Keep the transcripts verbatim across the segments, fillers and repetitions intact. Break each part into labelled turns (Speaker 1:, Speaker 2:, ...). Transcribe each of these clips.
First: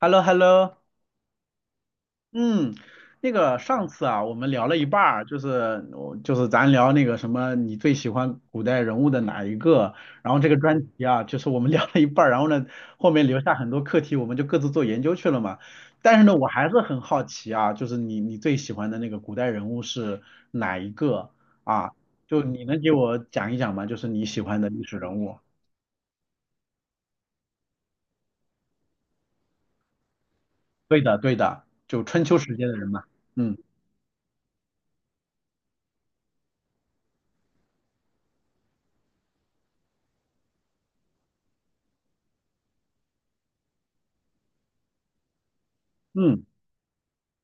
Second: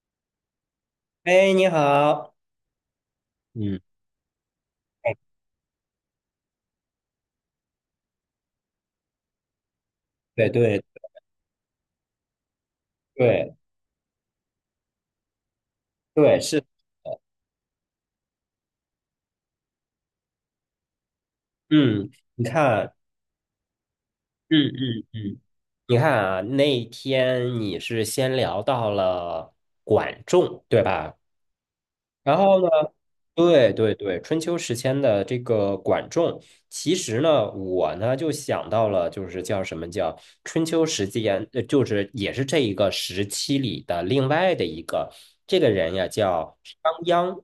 Speaker 1: h e l l o h e l l o
Speaker 2: 哎，你好。
Speaker 1: 嗯，那个
Speaker 2: 嗯，
Speaker 1: 上次啊，我们聊了一半
Speaker 2: 哎，
Speaker 1: 儿，就是我就是咱聊那个什么，你最喜欢古代人物的哪一个？然后这
Speaker 2: 对
Speaker 1: 个
Speaker 2: 对
Speaker 1: 专题啊，就是我们聊了一半儿，然后呢，后面留下
Speaker 2: 对
Speaker 1: 很多课题，我们就各自做研究去了嘛。但是呢，
Speaker 2: 对，
Speaker 1: 我
Speaker 2: 是，
Speaker 1: 还是很好奇啊，就是你你最喜欢的那个古代人物是哪一个啊？
Speaker 2: 嗯，
Speaker 1: 就
Speaker 2: 你
Speaker 1: 你能给
Speaker 2: 看，
Speaker 1: 我讲一讲吗？就是你喜欢
Speaker 2: 嗯
Speaker 1: 的历史
Speaker 2: 嗯
Speaker 1: 人物。
Speaker 2: 嗯，你看啊，那天你是先聊到了管仲，对
Speaker 1: 对
Speaker 2: 吧？
Speaker 1: 的，对的，就春
Speaker 2: 然
Speaker 1: 秋时
Speaker 2: 后
Speaker 1: 间
Speaker 2: 呢，
Speaker 1: 的人嘛。嗯
Speaker 2: 对对对，春秋时期的这个管仲，其实呢，我呢就想到了，就是叫什么叫春秋时间，呃，就是也是这一个时期里的另外的一个这个人呀，
Speaker 1: 嗯。
Speaker 2: 叫商鞅。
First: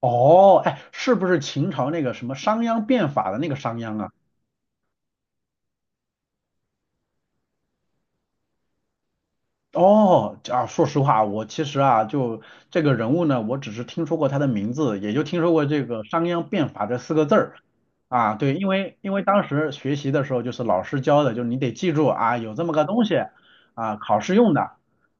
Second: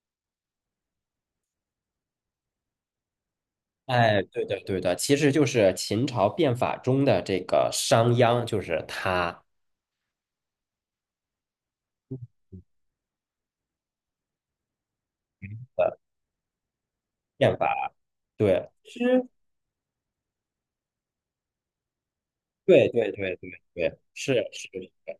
Speaker 1: 哦，哎，是不是秦朝那个什么商鞅变法的那个商鞅啊？
Speaker 2: 哎，对的，对的，其实就是秦朝变法中的这个商鞅，就是他
Speaker 1: 哦，啊，说实话，我其实啊，就这个人物呢，我只是听说过他的名字，也就听说过这
Speaker 2: 的
Speaker 1: 个商鞅变法这四个字儿
Speaker 2: 变法。
Speaker 1: 啊。对，因
Speaker 2: 对，
Speaker 1: 为因为
Speaker 2: 是，
Speaker 1: 当时学习的时候，就是老师教的，就是你得记住啊，有这么个
Speaker 2: 对，
Speaker 1: 东
Speaker 2: 对，
Speaker 1: 西
Speaker 2: 对，对，对，
Speaker 1: 啊，考试
Speaker 2: 是，
Speaker 1: 用
Speaker 2: 是，
Speaker 1: 的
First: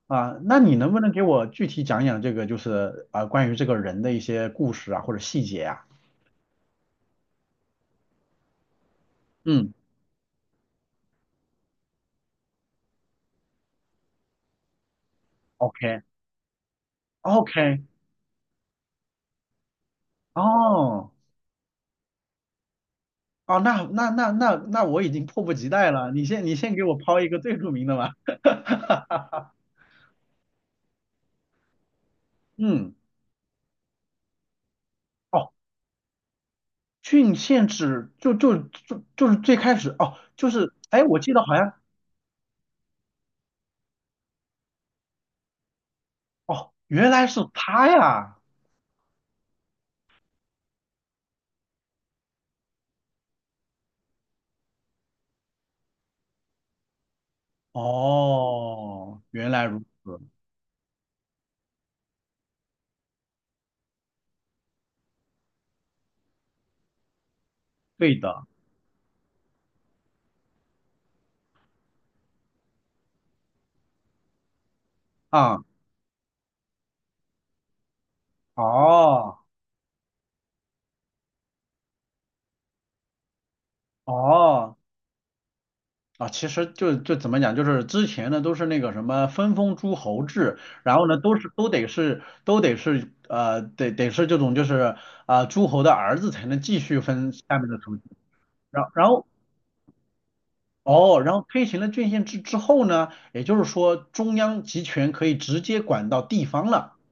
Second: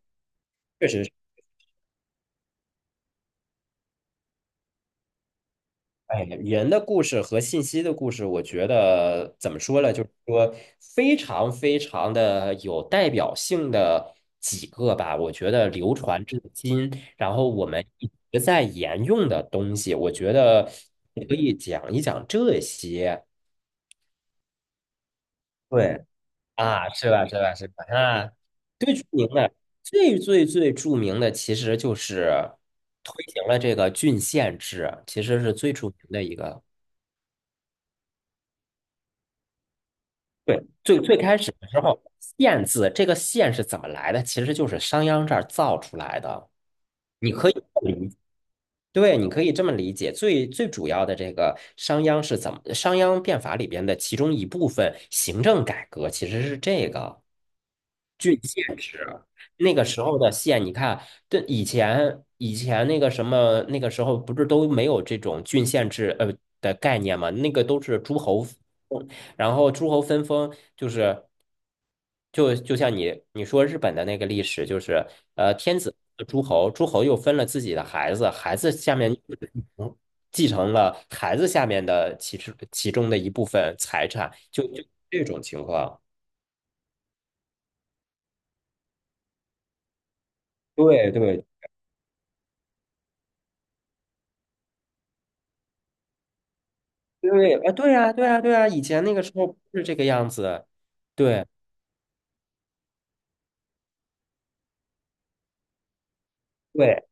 Speaker 1: 啊。那你
Speaker 2: 确
Speaker 1: 能不
Speaker 2: 实
Speaker 1: 能
Speaker 2: 是。
Speaker 1: 给我具体讲讲这个，就是啊，关于这个人的一些故事啊，或者细节啊？
Speaker 2: 哎，人的故事和信息的故事，我觉得怎么
Speaker 1: 嗯
Speaker 2: 说呢？就是说非常非常的有代表性的几个吧，我觉得流传至今，然后我
Speaker 1: ，OK，OK，
Speaker 2: 们一直在沿用的东西，我觉得
Speaker 1: 哦。
Speaker 2: 可以讲一讲这些。
Speaker 1: 哦，那那那那那我已经迫不及待
Speaker 2: 对。
Speaker 1: 了。你先你先给
Speaker 2: 啊，
Speaker 1: 我
Speaker 2: 是
Speaker 1: 抛
Speaker 2: 吧？
Speaker 1: 一
Speaker 2: 是
Speaker 1: 个
Speaker 2: 吧？
Speaker 1: 最
Speaker 2: 是
Speaker 1: 著
Speaker 2: 吧？
Speaker 1: 名的吧。
Speaker 2: 啊，最著名的、最最最著名的，其实就是
Speaker 1: 嗯，
Speaker 2: 推行了这个郡县制，其实
Speaker 1: 哦，
Speaker 2: 是最著名的一个。
Speaker 1: 郡县制就就就就是最开始哦，就
Speaker 2: 对，
Speaker 1: 是
Speaker 2: 最
Speaker 1: 哎，
Speaker 2: 最
Speaker 1: 我记
Speaker 2: 开
Speaker 1: 得
Speaker 2: 始
Speaker 1: 好
Speaker 2: 的
Speaker 1: 像
Speaker 2: 时候，县字这个县是怎么来的？其实就是商鞅这儿造出来的。
Speaker 1: 哦，原来
Speaker 2: 你
Speaker 1: 是
Speaker 2: 可以这么
Speaker 1: 他
Speaker 2: 理解，
Speaker 1: 呀。
Speaker 2: 对，你可以这么理解。最最主要的这个商鞅是怎么？商鞅变法里边的其中一部分行政改革，其实是这个。
Speaker 1: 哦，原来
Speaker 2: 那
Speaker 1: 如
Speaker 2: 个时
Speaker 1: 此，
Speaker 2: 候的县，你看，对以前以前那个什么，那个时候不是都没有这种郡县制呃的概念嘛？那个都是
Speaker 1: 对
Speaker 2: 诸
Speaker 1: 的
Speaker 2: 侯，然后诸侯分封，就是就就像你你说日本的那个历史，就是呃
Speaker 1: 啊，
Speaker 2: 天子诸侯，诸侯又分了自己的孩子，孩子下面
Speaker 1: 哦
Speaker 2: 嗯继承了孩子下面的其实其中的一部分财产，就
Speaker 1: 哦，
Speaker 2: 就这种情况。
Speaker 1: 啊，其实就就怎么讲，就是之前呢都是那个什么分封诸侯制，然后
Speaker 2: 对
Speaker 1: 呢都
Speaker 2: 对
Speaker 1: 是都得是都得是呃得得是这种就是啊、诸侯的儿子才能继续分下
Speaker 2: 对，
Speaker 1: 面
Speaker 2: 啊，
Speaker 1: 的
Speaker 2: 对
Speaker 1: 土地，
Speaker 2: 呀，对呀，对呀，以
Speaker 1: 然后
Speaker 2: 前
Speaker 1: 然
Speaker 2: 那个
Speaker 1: 后
Speaker 2: 时候不是这个样子，
Speaker 1: 哦，然后
Speaker 2: 对，
Speaker 1: 推行了郡县制之后呢，也就是说中央集权可以直接管到地方了
Speaker 2: 对，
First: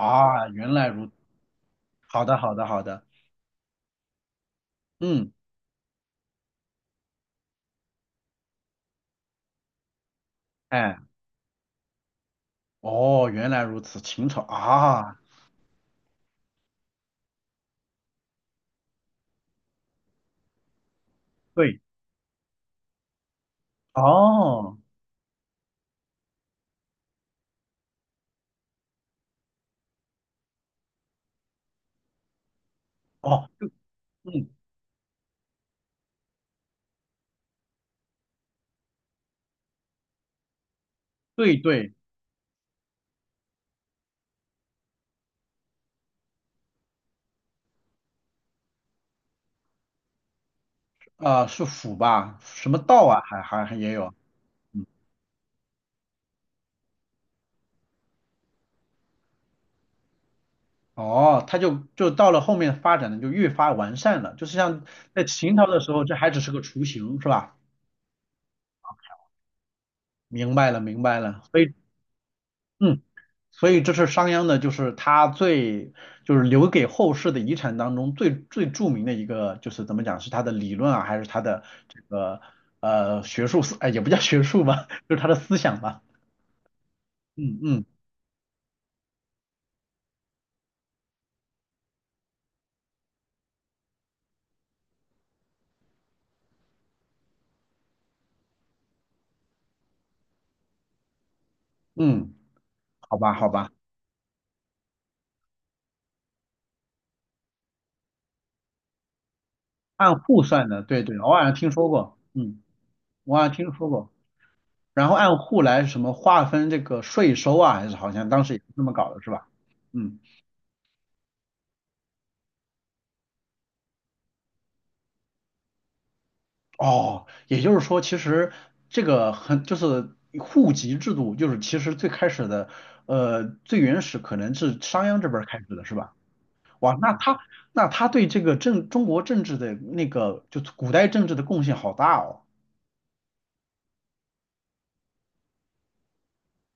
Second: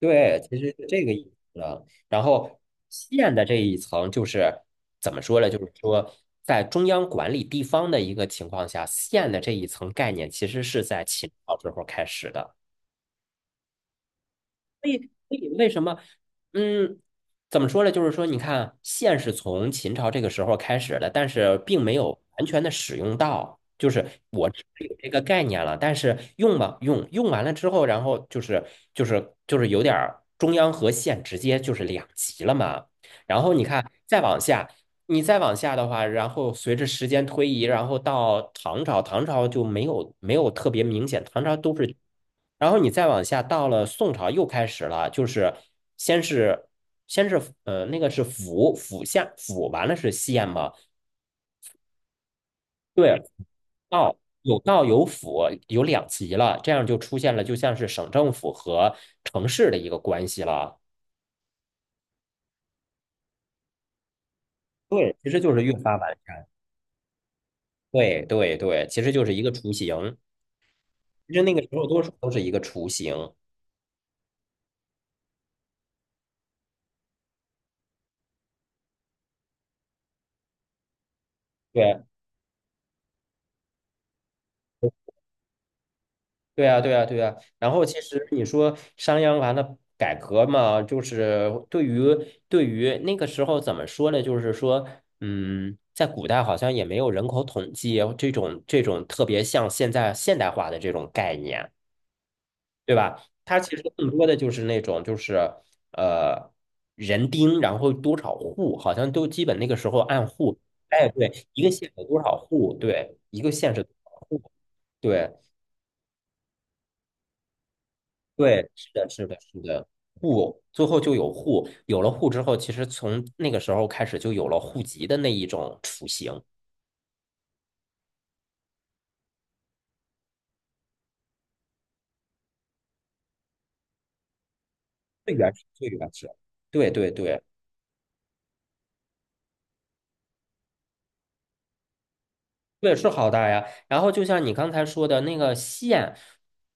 Speaker 2: 对，其
Speaker 1: 原
Speaker 2: 实是
Speaker 1: 来
Speaker 2: 这
Speaker 1: 如
Speaker 2: 个意思的。然
Speaker 1: 好的好
Speaker 2: 后
Speaker 1: 的好的，
Speaker 2: 县的这一层就是怎么
Speaker 1: 嗯，
Speaker 2: 说呢？就是说，在中央管理地方的一个情况下，县的这一层概念其实是
Speaker 1: 哎，
Speaker 2: 在秦朝时候开始的。
Speaker 1: 哦，原来如此，秦朝
Speaker 2: 所以，所
Speaker 1: 啊，
Speaker 2: 以为什么，嗯，怎么说呢？就是说，你看，线是从秦朝这个时候开始的，但是
Speaker 1: 对，
Speaker 2: 并没有完全的使用到。就是我知道
Speaker 1: 哦
Speaker 2: 有这个概念了，但是用吧，用用完了之后，然后就是就是就是有点儿中央和县直接就是两级了嘛。然
Speaker 1: 哦，
Speaker 2: 后你
Speaker 1: 就
Speaker 2: 看，再往
Speaker 1: 嗯，
Speaker 2: 下。你再往下的话，然后随着时间推移，然后到唐朝，唐朝就没有没有特别明显，唐朝
Speaker 1: 对
Speaker 2: 都
Speaker 1: 对。
Speaker 2: 是，然后你再往下到了宋朝又开始了，就是先是先是呃那个是府府下府完了是县嘛，
Speaker 1: 啊、是府吧？什么道啊，
Speaker 2: 对，
Speaker 1: 还还还也有。
Speaker 2: 道有道有府有两级了，这样就出现了就像是省政府和城市的一个关系了，
Speaker 1: 哦，它就就到了后面发展的就越发完善了，就是像
Speaker 2: 对，
Speaker 1: 在
Speaker 2: 其实就
Speaker 1: 秦
Speaker 2: 是
Speaker 1: 朝
Speaker 2: 越
Speaker 1: 的时
Speaker 2: 发
Speaker 1: 候，这
Speaker 2: 完
Speaker 1: 还只
Speaker 2: 善，
Speaker 1: 是个雏形，是吧？
Speaker 2: 对对对，其实就是一个雏形。
Speaker 1: 明白了，明白
Speaker 2: 其
Speaker 1: 了。
Speaker 2: 实那
Speaker 1: 所
Speaker 2: 个时
Speaker 1: 以，
Speaker 2: 候多数都是一个雏
Speaker 1: 嗯，
Speaker 2: 形，
Speaker 1: 所以这是商鞅的，就是他最就是留给后世的遗产当中最最著名的一个，就是怎么讲，是他的理论啊，还是他的这
Speaker 2: 对，
Speaker 1: 个呃学术思，哎，也不叫学术吧，就是他的思想吧。
Speaker 2: 对啊，对啊，对啊。
Speaker 1: 嗯
Speaker 2: 然后
Speaker 1: 嗯
Speaker 2: 其实你说商鞅完了改革嘛，就是对于对于那个时候怎么说呢？就是说，嗯，在古代好像也没有人口统计这种这种特别像现在现代化的这种概念。
Speaker 1: 嗯，
Speaker 2: 对
Speaker 1: 好
Speaker 2: 吧？
Speaker 1: 吧好
Speaker 2: 它
Speaker 1: 吧。
Speaker 2: 其实更多的就是那种就是呃人丁，然后多少户，好像都基本那个时候
Speaker 1: 按
Speaker 2: 按
Speaker 1: 户
Speaker 2: 户，
Speaker 1: 算的，对
Speaker 2: 哎，
Speaker 1: 对，我好
Speaker 2: 对，
Speaker 1: 像
Speaker 2: 一
Speaker 1: 听
Speaker 2: 个
Speaker 1: 说
Speaker 2: 县有
Speaker 1: 过，
Speaker 2: 多少
Speaker 1: 嗯，
Speaker 2: 户，对，
Speaker 1: 我
Speaker 2: 一
Speaker 1: 好
Speaker 2: 个
Speaker 1: 像听
Speaker 2: 县是
Speaker 1: 说
Speaker 2: 多
Speaker 1: 过。
Speaker 2: 少户，
Speaker 1: 然后
Speaker 2: 对
Speaker 1: 按户来什么划分这个税收啊，还是好像当时也是
Speaker 2: 对，
Speaker 1: 这
Speaker 2: 是
Speaker 1: 么
Speaker 2: 的，
Speaker 1: 搞的，
Speaker 2: 是
Speaker 1: 是
Speaker 2: 的，
Speaker 1: 吧？
Speaker 2: 是的，
Speaker 1: 嗯，
Speaker 2: 户最后就有户，有了户之后，其实从那个时候开始就有了户籍的那一种雏形，
Speaker 1: 哦，也就是说，其实这个很就是户籍制度，就是其实最开始的，呃，最原始可能是商鞅这
Speaker 2: 最
Speaker 1: 边儿
Speaker 2: 原
Speaker 1: 开
Speaker 2: 始，
Speaker 1: 始的，
Speaker 2: 最
Speaker 1: 是吧？
Speaker 2: 原始，对
Speaker 1: 哇，
Speaker 2: 对
Speaker 1: 那他
Speaker 2: 对。
Speaker 1: 那他对这个政中国政治的那个就是古代政治的贡献好大哦。
Speaker 2: 对，是好大呀。然后就像你刚才说的那个线，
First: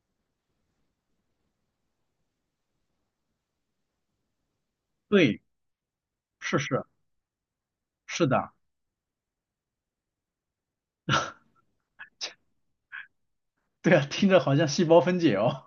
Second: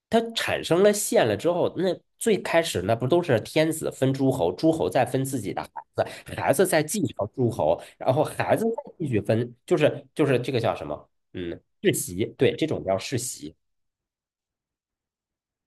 Speaker 2: 它产生了线了之后，那最开始那不都是天子分诸侯，诸侯再分
Speaker 1: 对，
Speaker 2: 自己的孩子，孩
Speaker 1: 是
Speaker 2: 子再
Speaker 1: 是
Speaker 2: 继承诸侯，然后
Speaker 1: 是的，
Speaker 2: 孩子再继续分，就是就是这个叫什么？嗯，世袭，对，这种叫世袭。
Speaker 1: 对啊，听着好像细胞分解哦。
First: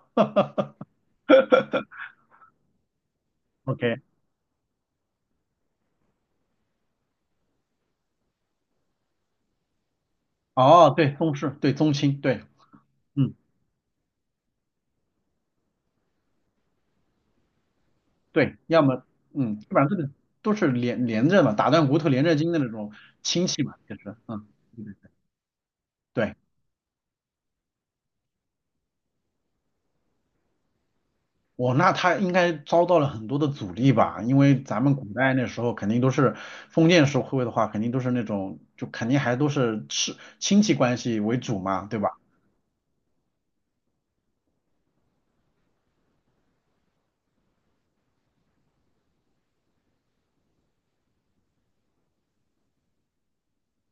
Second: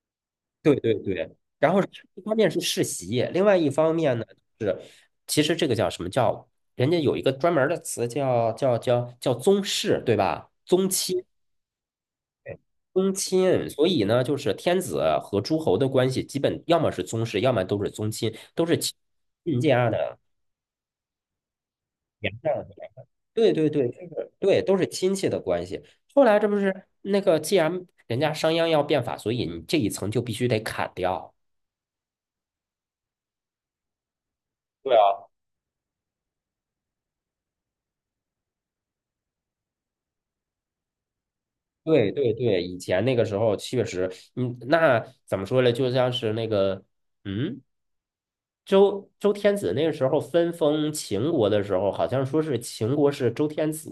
Speaker 2: 对 对对。然后一方面是世袭，另外一方
Speaker 1: OK。
Speaker 2: 面呢是，其实这个叫什么叫？人家有一个专门儿的词叫叫叫叫宗室，对吧？宗
Speaker 1: 哦，对，
Speaker 2: 亲。
Speaker 1: 宗室，对，宗亲，对，
Speaker 2: 宗
Speaker 1: 嗯，
Speaker 2: 亲，所以呢，就是天子和诸侯的关系，基本要么是宗室，要么都是宗亲，
Speaker 1: 对，
Speaker 2: 都是
Speaker 1: 要
Speaker 2: 亲
Speaker 1: 么，嗯，
Speaker 2: 亲
Speaker 1: 基本上
Speaker 2: 家
Speaker 1: 这个
Speaker 2: 的
Speaker 1: 都是连连着嘛，打断骨头连
Speaker 2: 娘
Speaker 1: 着筋
Speaker 2: 家
Speaker 1: 的
Speaker 2: 的
Speaker 1: 那种亲
Speaker 2: 对
Speaker 1: 戚
Speaker 2: 对
Speaker 1: 嘛，
Speaker 2: 对，
Speaker 1: 其
Speaker 2: 就
Speaker 1: 实，
Speaker 2: 是
Speaker 1: 嗯，
Speaker 2: 对，都是亲戚的关系。后
Speaker 1: 对，
Speaker 2: 来这不是那个，既然人家商鞅要变法，所以你这一层就必须得砍掉。
Speaker 1: 我那他应该遭到了很多的阻力吧，因为咱们
Speaker 2: 对
Speaker 1: 古
Speaker 2: 啊，
Speaker 1: 代那时候肯定都是封建社会的话，肯定都是那种就肯定还都是是亲戚关系为主嘛，对吧？
Speaker 2: 对对对，以前那个时候确实，嗯，那怎么说呢？就像是那个，嗯，周周天子那个时候分封秦国的时候，好像说是秦国是周天子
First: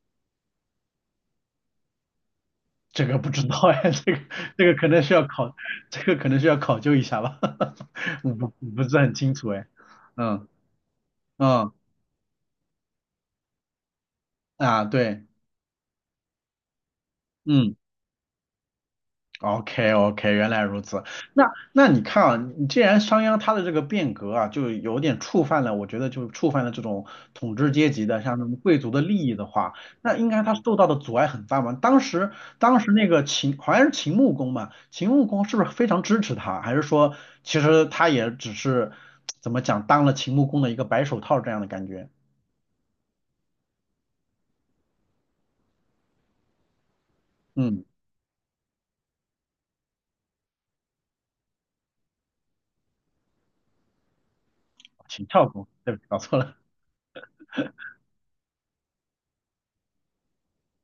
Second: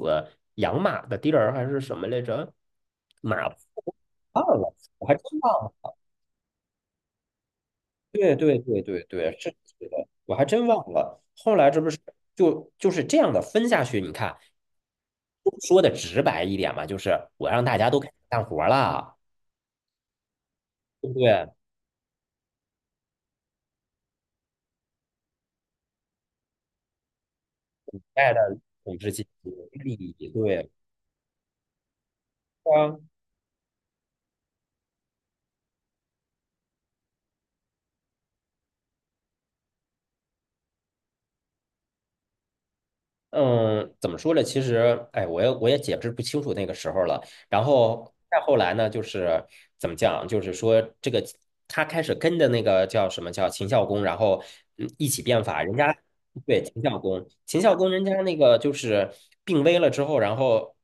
Speaker 2: 养马的地儿，还是什么来着？
Speaker 1: 这个不
Speaker 2: 马
Speaker 1: 知道哎，这个
Speaker 2: 忘
Speaker 1: 这个
Speaker 2: 了，
Speaker 1: 可能
Speaker 2: 我
Speaker 1: 需
Speaker 2: 还真
Speaker 1: 要考，
Speaker 2: 忘了。
Speaker 1: 这个可能需要考究一下吧，我
Speaker 2: 对
Speaker 1: 不
Speaker 2: 对
Speaker 1: 我不
Speaker 2: 对
Speaker 1: 是
Speaker 2: 对
Speaker 1: 很
Speaker 2: 对，
Speaker 1: 清楚
Speaker 2: 是
Speaker 1: 哎，
Speaker 2: 是的，我还
Speaker 1: 嗯
Speaker 2: 真忘了。后来
Speaker 1: 嗯
Speaker 2: 这不是就就是这样的分下去？你看，
Speaker 1: 啊，对。
Speaker 2: 说的直白一点嘛，就是我让
Speaker 1: 嗯
Speaker 2: 大家都开始干活了，
Speaker 1: ，OK OK,原来如此。
Speaker 2: 对不
Speaker 1: 那
Speaker 2: 对？
Speaker 1: 那你看啊，你既然商鞅他的这个变革啊，就有点触犯了，我觉得就触犯了这种统治阶级的，
Speaker 2: 带
Speaker 1: 像什么
Speaker 2: 着
Speaker 1: 贵族
Speaker 2: 统
Speaker 1: 的
Speaker 2: 治
Speaker 1: 利
Speaker 2: 阶级
Speaker 1: 益的话，
Speaker 2: 利
Speaker 1: 那应
Speaker 2: 益，
Speaker 1: 该他
Speaker 2: 对
Speaker 1: 受到的阻碍很大嘛。当时当时
Speaker 2: 啊，
Speaker 1: 那个秦好像是秦穆公嘛，秦穆公是不是非常支持他，还是说其实他也只是怎么讲当了秦穆公的一个白手套这样的感觉？
Speaker 2: 嗯，怎么说呢？其实，哎，我也我也解释不清楚那个时候了。然
Speaker 1: 嗯，
Speaker 2: 后再后来呢，就是怎么讲，就是说这个他开始跟着那个叫什么叫秦孝公，然后嗯一起
Speaker 1: 秦孝
Speaker 2: 变法。
Speaker 1: 公，
Speaker 2: 人
Speaker 1: 对
Speaker 2: 家
Speaker 1: 不起搞错了，
Speaker 2: 对秦孝公，秦孝公人家那个就是病危了之后，然后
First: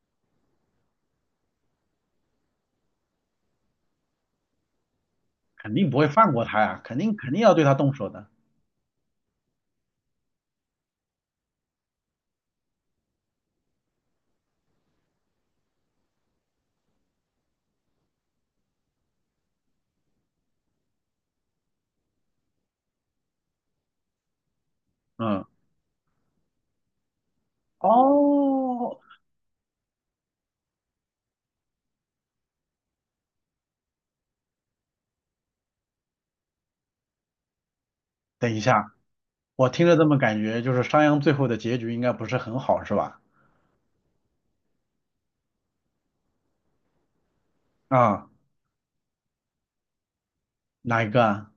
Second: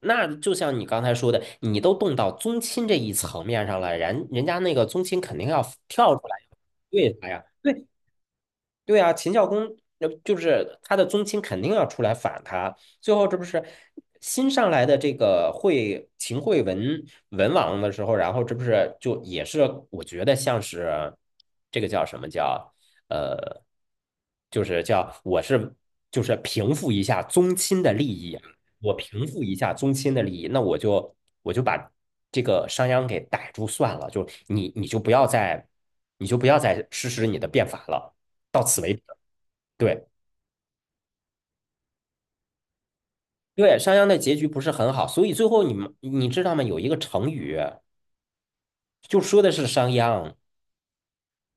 Speaker 2: 那就像你刚才说的，你都动到宗亲这一层面上了，人人家那个宗亲肯定要
Speaker 1: 肯定不会
Speaker 2: 跳出
Speaker 1: 放
Speaker 2: 来
Speaker 1: 过他呀，肯
Speaker 2: 对
Speaker 1: 定
Speaker 2: 他
Speaker 1: 肯定
Speaker 2: 呀。
Speaker 1: 要对他动手的。
Speaker 2: 对啊，秦孝公那就是他的宗亲肯定要出来反他，最后这不是新上来的这个惠秦惠文文王的时候，然后这不是就也是我觉得像是这个叫什么叫呃，就是叫我
Speaker 1: 嗯。
Speaker 2: 是就是平复一下宗亲的利益啊，我
Speaker 1: 哦，
Speaker 2: 平复一下宗亲的利益，那我就我就把这个商鞅给逮住算了，就你你就不要再你就不要再实施你的变法了。
Speaker 1: 等一
Speaker 2: 到此
Speaker 1: 下，
Speaker 2: 为止。
Speaker 1: 我听着这
Speaker 2: 对
Speaker 1: 么感觉，就是商鞅最后的结局应该不是很好，是吧？
Speaker 2: 对，商鞅的结局不是很好，所以最后你们你知道吗？有一个成语
Speaker 1: 啊，
Speaker 2: 就说的是商鞅
Speaker 1: 哪一个啊？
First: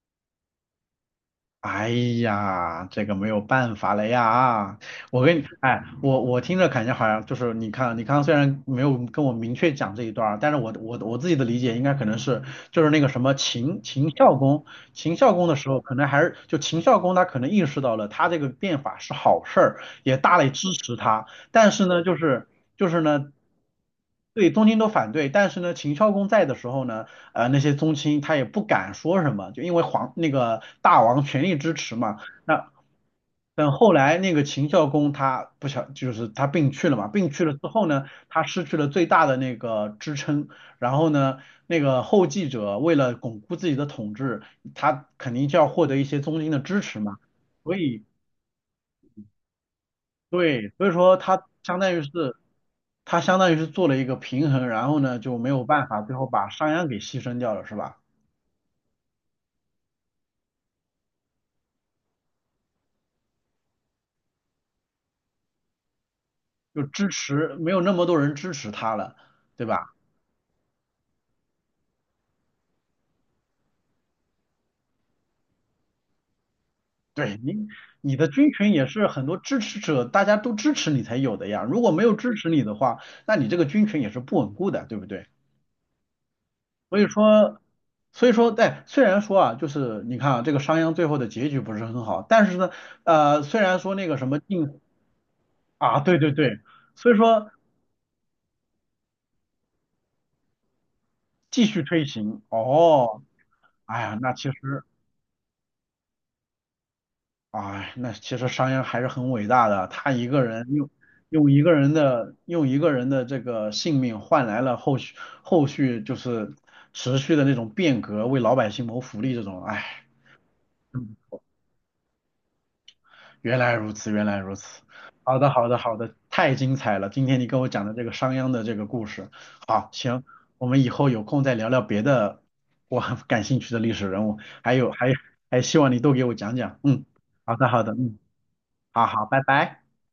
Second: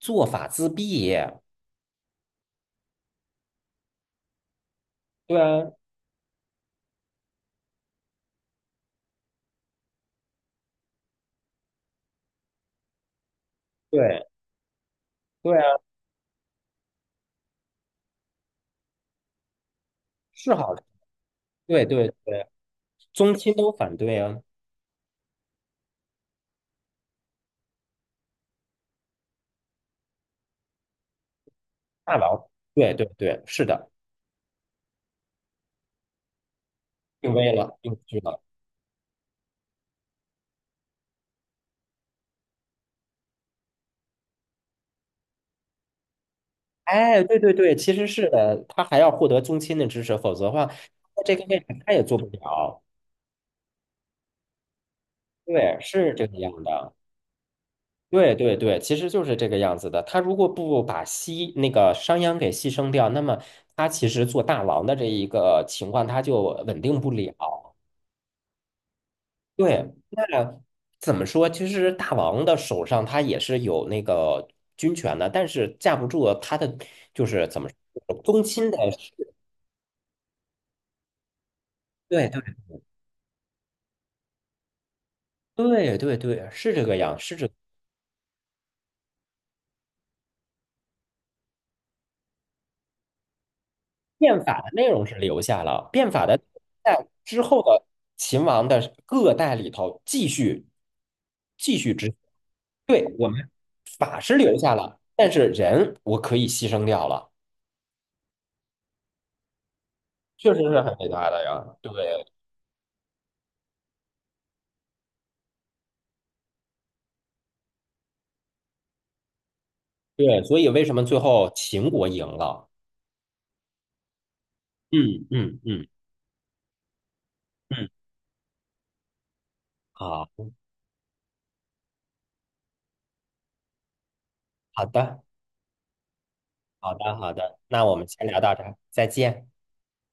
Speaker 2: 做法自毙。
Speaker 1: 哎呀，这个没有办法了呀！我跟
Speaker 2: 对
Speaker 1: 你，
Speaker 2: 啊，
Speaker 1: 哎，我我听着感觉好像就是你看，你刚刚虽然没有跟我明确讲这一段儿，但是我我我自己的理解应该可能是就是那个什么秦秦
Speaker 2: 对
Speaker 1: 孝公，秦孝公的
Speaker 2: 对啊，
Speaker 1: 时候，可能还是就秦孝公他可能意识到了他这个变法是好事儿，也大力
Speaker 2: 是
Speaker 1: 支
Speaker 2: 好的，
Speaker 1: 持他，但
Speaker 2: 对
Speaker 1: 是呢，
Speaker 2: 对
Speaker 1: 就是
Speaker 2: 对，
Speaker 1: 就是呢。
Speaker 2: 宗亲都反对啊，
Speaker 1: 对，东晋都反对，但是呢，秦孝公在的时候呢，呃，那些宗亲他也不敢说什么，就因为皇那个大王全力支持
Speaker 2: 大
Speaker 1: 嘛。
Speaker 2: 佬，
Speaker 1: 那
Speaker 2: 对对对，是
Speaker 1: 等
Speaker 2: 的，
Speaker 1: 后来那个秦孝公他不想，就是他病去了嘛，病
Speaker 2: 定
Speaker 1: 去
Speaker 2: 位
Speaker 1: 了之
Speaker 2: 了，
Speaker 1: 后
Speaker 2: 定
Speaker 1: 呢，
Speaker 2: 居了。
Speaker 1: 他失去了最大的那个支撑，然后呢，那个后继者为了巩固自己的统治，他肯定就要获得一些宗亲的支持嘛，
Speaker 2: 哎，对对
Speaker 1: 所
Speaker 2: 对，其
Speaker 1: 以
Speaker 2: 实是的，他还要获得宗亲的支持，否则的话，
Speaker 1: 对，所以说
Speaker 2: 在这
Speaker 1: 他
Speaker 2: 个位置
Speaker 1: 相
Speaker 2: 他
Speaker 1: 当于
Speaker 2: 也做不
Speaker 1: 是。
Speaker 2: 了。
Speaker 1: 他相当于是做了一个平衡，然后呢就没有
Speaker 2: 对，
Speaker 1: 办法，最
Speaker 2: 是
Speaker 1: 后
Speaker 2: 这个
Speaker 1: 把
Speaker 2: 样
Speaker 1: 商鞅
Speaker 2: 的。
Speaker 1: 给牺牲掉了，是吧？
Speaker 2: 对对对，其实就是这个样子的。他如果不把西那个商鞅给牺牲掉，那么他其实做大王的这一个情况他就稳
Speaker 1: 就
Speaker 2: 定
Speaker 1: 支
Speaker 2: 不了。
Speaker 1: 持，没有那么多人支持他了，对吧？
Speaker 2: 对，那怎么说？其实大王的手上他也是有那个军权的，但是架不住他的就
Speaker 1: 对
Speaker 2: 是怎
Speaker 1: 你，
Speaker 2: 么
Speaker 1: 你
Speaker 2: 说
Speaker 1: 的
Speaker 2: 宗
Speaker 1: 军
Speaker 2: 亲
Speaker 1: 群
Speaker 2: 的。
Speaker 1: 也是很多支持者，大家都支持你才有的呀。如果没有支持
Speaker 2: 对
Speaker 1: 你的话，那你这个军群也是不稳固的，对不对？
Speaker 2: 对对对对，是这个
Speaker 1: 所以
Speaker 2: 样，是这。
Speaker 1: 说，所以说，在虽然说啊，就是你看啊，这个商鞅最后的结局不是很好，但是呢，呃，虽然说那个什么
Speaker 2: 变法的
Speaker 1: 晋
Speaker 2: 内容是留下了，
Speaker 1: 啊，
Speaker 2: 变
Speaker 1: 对
Speaker 2: 法
Speaker 1: 对
Speaker 2: 的
Speaker 1: 对，
Speaker 2: 在
Speaker 1: 所以
Speaker 2: 之
Speaker 1: 说
Speaker 2: 后的秦王的各代里头继续
Speaker 1: 继
Speaker 2: 继
Speaker 1: 续
Speaker 2: 续
Speaker 1: 推
Speaker 2: 执
Speaker 1: 行，哦，哎呀，
Speaker 2: 法
Speaker 1: 那
Speaker 2: 是
Speaker 1: 其
Speaker 2: 留下
Speaker 1: 实。
Speaker 2: 了，但是人我可以牺牲掉了，
Speaker 1: 哎，那其实商鞅还是很伟大的，他一个
Speaker 2: 确实
Speaker 1: 人
Speaker 2: 是
Speaker 1: 用
Speaker 2: 很伟大的
Speaker 1: 用一
Speaker 2: 呀。
Speaker 1: 个人
Speaker 2: 对
Speaker 1: 的用一个人的这个性命换来了后续后续就是持续的那种变革，为老百姓谋福利这种，哎，
Speaker 2: 对，所以为什么
Speaker 1: 嗯
Speaker 2: 最后秦国赢了？
Speaker 1: 原来如此，原来如此。
Speaker 2: 嗯
Speaker 1: 好的，
Speaker 2: 嗯
Speaker 1: 好的，
Speaker 2: 嗯
Speaker 1: 好的，太精彩了！今天你跟我讲
Speaker 2: 嗯，
Speaker 1: 的这个商鞅的这个故事，好，行，
Speaker 2: 好
Speaker 1: 我们以后有空再聊聊别的我很感兴趣的历史人物，还
Speaker 2: 好
Speaker 1: 有还
Speaker 2: 的
Speaker 1: 还希望你多给我讲讲，
Speaker 2: 好
Speaker 1: 嗯，
Speaker 2: 的好
Speaker 1: 好
Speaker 2: 的，
Speaker 1: 的，好
Speaker 2: 那
Speaker 1: 的，
Speaker 2: 我们
Speaker 1: 嗯，
Speaker 2: 先聊到这儿，
Speaker 1: 好
Speaker 2: 再
Speaker 1: 好，拜
Speaker 2: 见。
Speaker 1: 拜。